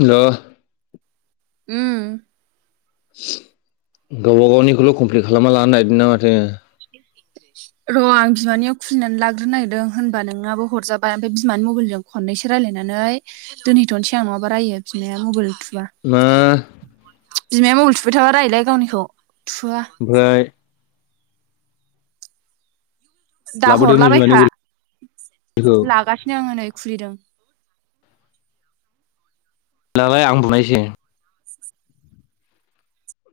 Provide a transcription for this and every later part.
Hello उम गावबा गावनिखौल' कमप्लिट खालामना लानो नागिरदोंना माथो? र' आं बिमानियाव खुलिनानै लाग्रोनो नागिरदों होनबा नोंनाबो हरजाबाय ओमफ्राय बिमानि मबाइलजों खननैसो रायलायनानै दोनहथ'नोसै आं नङाबा रायो बिमाया मबाइल थु मा बिमाया मबाइल थुबाय थाबा राययोलै गावनिखौ थुवा ओमफ्राय दा लाबोदोंनो बिमानि हरलाबायखा गलिखौ लागासिनो आङो नै खुलिदों। लालाय आं बुनायनोसै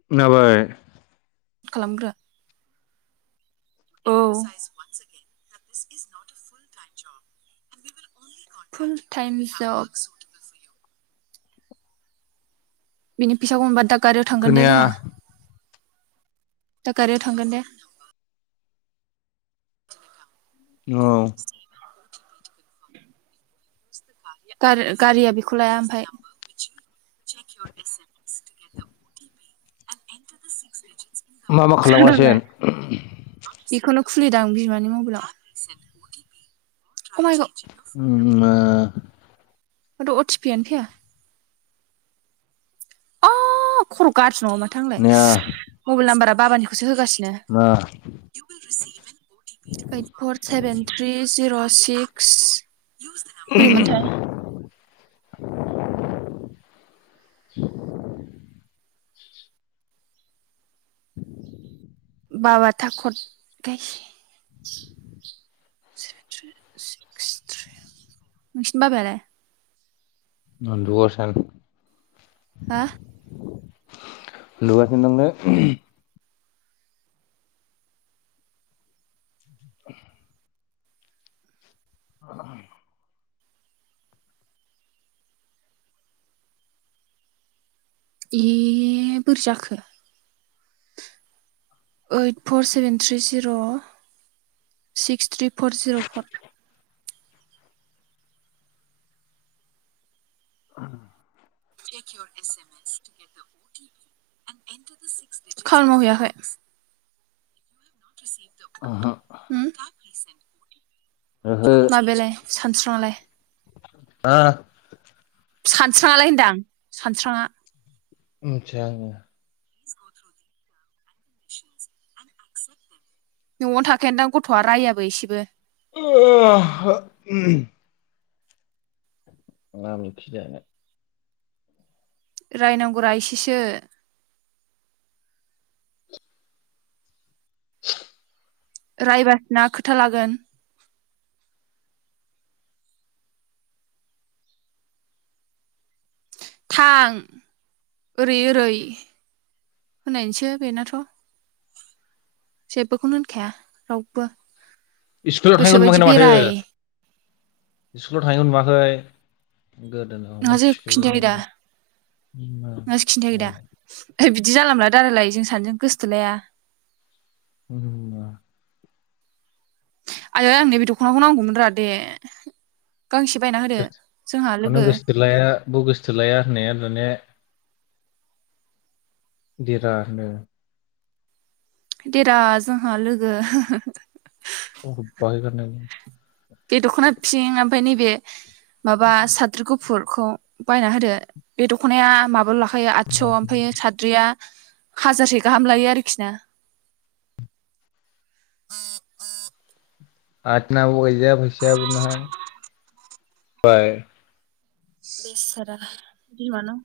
खोनाबाय। खालामग्रोया औ फुल टाइम जब बिदिनि फैसाखौ मोनबा दा गारियाव थांगोन दे खोनाया जोंहा। दा गारियाव थांगोन दे। औ गार गारिया बेखौ लाया ओमफाय। मा मा खोनाबाय खालामगासिनो? बेखौनो खुलिदां बिमानि मबाइलाव। अ माय गद [inaudible] [inaudible] माथो अ टि पि आनो फैया। आ खर' गा ज्रि नंङा माथो आंलाय खोनाया मबेल नाम्बार बाबानिखौसो होगासि नो मा ओइट फर सेभेन थ्रि जिर'। सिक्स बोरैमोनथाय? [inaudible] [inaudible] बाबा था कत गायसे नोंसिनि बाबायालाय? [unintelligible] हा उन्दुगासिनो दंलै। [inaudible] ए बोरै जाखो? ओइट फर सेभेन थ्रि जिर' सिक्स थ्रि फर जिर' फर। [inaudible] [inaudible] खामानि मावहैयाखै? ओहो उम्म ओहो माबायालाय? सानस्रांङालाय? ओ सानस्रांङालाय होनदां सानस्रांङा? मिथिया आंङो। न'आवनो थाखायदां गथ'आ रायाबो इसेबो। [inaudible] मा मैखि जानो? रायनांगौ रा इसेसो। [unintelligible] रायबा ना खोथा लागोन। थां ओरै ओरै होननायसै बेनाथ' जेबोखौनो होनखाया रावबो। स्कुलाव थांनायखौ नुवाखै गोसोबायदि नों माथो बेराय स्कुलाव थांनायखौ नुवा [unintelligible] नोंहासो खिन्थायाखै दा नोंहासो खिन्थायाखैदा मोनथिखो बिदि जालामाला दा रायलाय जों सानैजों गोसथोलाया [unintelligible] आय' आंनो बे दख'नाखौ नांगौमोन रा दे गांसे बायना होदो [unintelligible] जोंहा लोगो गोसोथो लाया ब गोसोथो लाया होननाया [unintelligible] देरा जोंहा लोगो। [unintelligible] बे दख'ना फिं ओमफ्राय नैबे [inaudible] माबा साथ्रिखौ गुफुुरखौ बायना होदो बे दख'नाया माबा लाख ओमफायो आदस' ओमफ्रायो साद्रिया हाजारसे गाहाम लायो आरोखि ना [unintelligible] बेसारा बिमानाव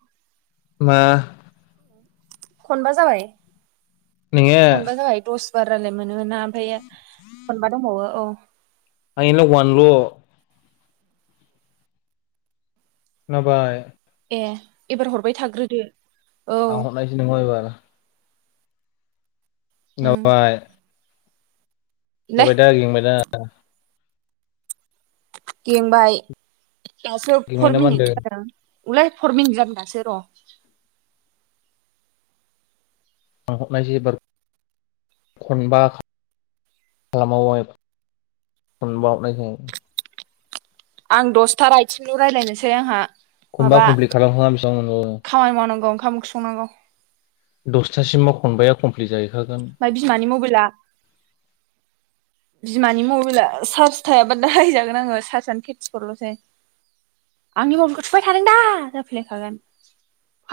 मा खनबा जाबाय नोङो खनबा जाबाय द'स बार रायलाय मोनो ना ओमफ्राय मोननबा दंबावो औ। [unintelligible] नाबाय। ए एबार हरबाय थाग्रोदो औ आं हरनायसै नङा एबार उम [unintelligible] लै जाबाय दा गिंबायदा [unintelligible] गेंबाय दासो गेंबाय फर ना मा मिनिट होनदों जादों उलाय फर मिनित जादो दासो र' आहरनायसै एबार खनबा खालामावहाय खनबा हरनायसै आं दसथा राइथिंल' रायज्लायनोसै आंहा खमबा माबा कमप्लिट खालामखांना बेसेबां मोनबावो। खामानि मावनांगौ ओंखाम ओंख्रि संनांगौ दसथासिमाव खनबाया कमप्लिट जायो ओमफ्राय बिमानि मबाइला बिमानि मबाइला सारज थायाबा दा राय जागोन आंङो सारजानो फिफति फर लसै आंनि मबाइलखौ थुबाय थादों दा जाफैलायखागोन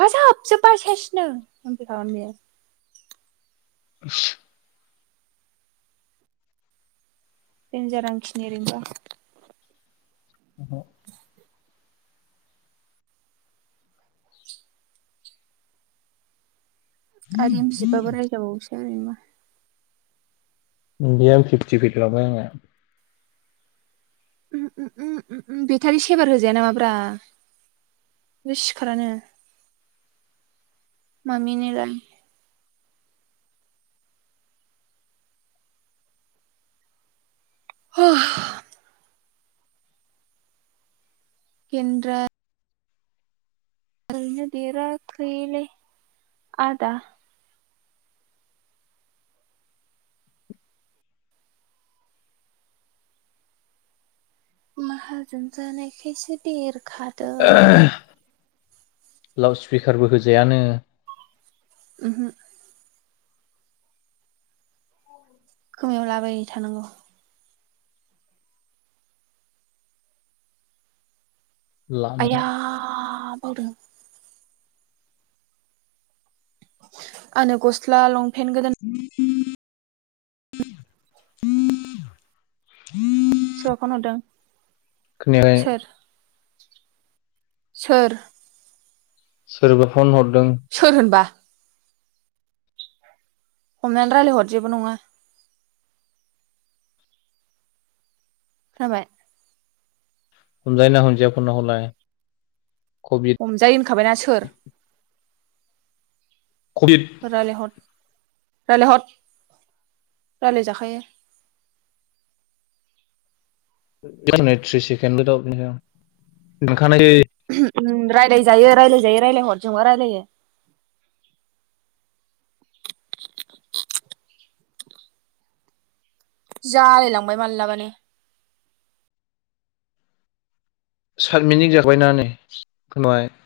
फोजोबजोबाय सेसनो होनफैखागोन बे [unintelligible] देनजार रांखिनि ओरैनोबा आरो एमबि जोबबाबो रायजाबावोसो ओरैनोबा एम बिया फिफथि फैखाबाय आंनिया बेटारि सेभार होजाया नामाब्रा सिखारानो मामिनेलाय [inaudible] गेन्दरा ओरोनो देराखैलै आदा माहाजुन जानायखायसे देर खादों। लाउड स्पिकारबो होजायानो। अमहो। खोमायाव लाबाय थानांगौ। ला नोंहा आयया बावदों। आंनो गस्ला लं [inaudible] [inaudible] सोरबा फनहरदों। खोनायाखै सोर सोरबा फन हर सोर होनबा हमनानै रायलाय हर जेबोनंङा जाबाय हमजायोना हमजाया फनालाय। हमजायो होनखाबायनाा सोर कभिड रायलायहर। रायलायहर रायलाय जाखायो। थ्रिस सेकेनदबो [unintelligible] ओहो रायलाय जायो रायलायजायो रायलायहरजोंबा रायलायो। जालाय लांबाय मालाबानो सात मिनिक जाबायना नै खोनाबाय।